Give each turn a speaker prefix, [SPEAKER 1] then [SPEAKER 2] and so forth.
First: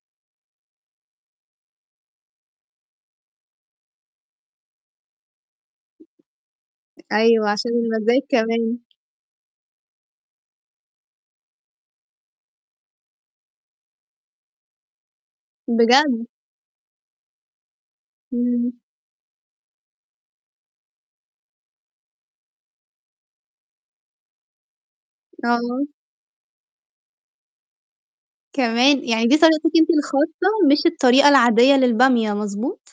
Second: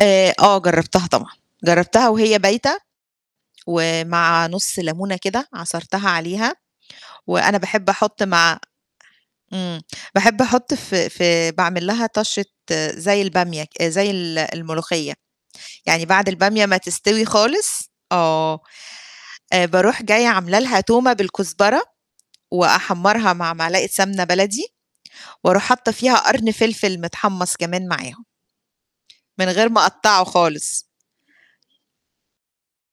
[SPEAKER 1] آآ آه جرّبتها طبعًا، جرّبتها وهي بايتة، ومع نُص لمونة كده عصرتها عليها
[SPEAKER 2] أيوه،
[SPEAKER 1] وأنا
[SPEAKER 2] عشان
[SPEAKER 1] باحب
[SPEAKER 2] المزاج
[SPEAKER 1] أحُط مع
[SPEAKER 2] كمان.
[SPEAKER 1] إمم. باحب أحُط في في باعمل لها طَشّة زي البامية ك زي ال الملوخية. يعني
[SPEAKER 2] بجد؟
[SPEAKER 1] بعد البامية ما تستوي خالص آه.
[SPEAKER 2] إمم.
[SPEAKER 1] آآ باروح جاية عامل لها تومة بالكزبرة وأحمَّرها مع معلقة سمنة بلدي وأروح
[SPEAKER 2] آه
[SPEAKER 1] حاطّة فيها قرن فلفِل متحمَّص كمان معاهم.
[SPEAKER 2] كمان؟ يعني دي
[SPEAKER 1] من غير
[SPEAKER 2] طريقتِك
[SPEAKER 1] ما
[SPEAKER 2] أنتِ
[SPEAKER 1] أقطَّعه
[SPEAKER 2] الخاصة
[SPEAKER 1] خالص.
[SPEAKER 2] مش الطريقة العادية للبامية مضبوط؟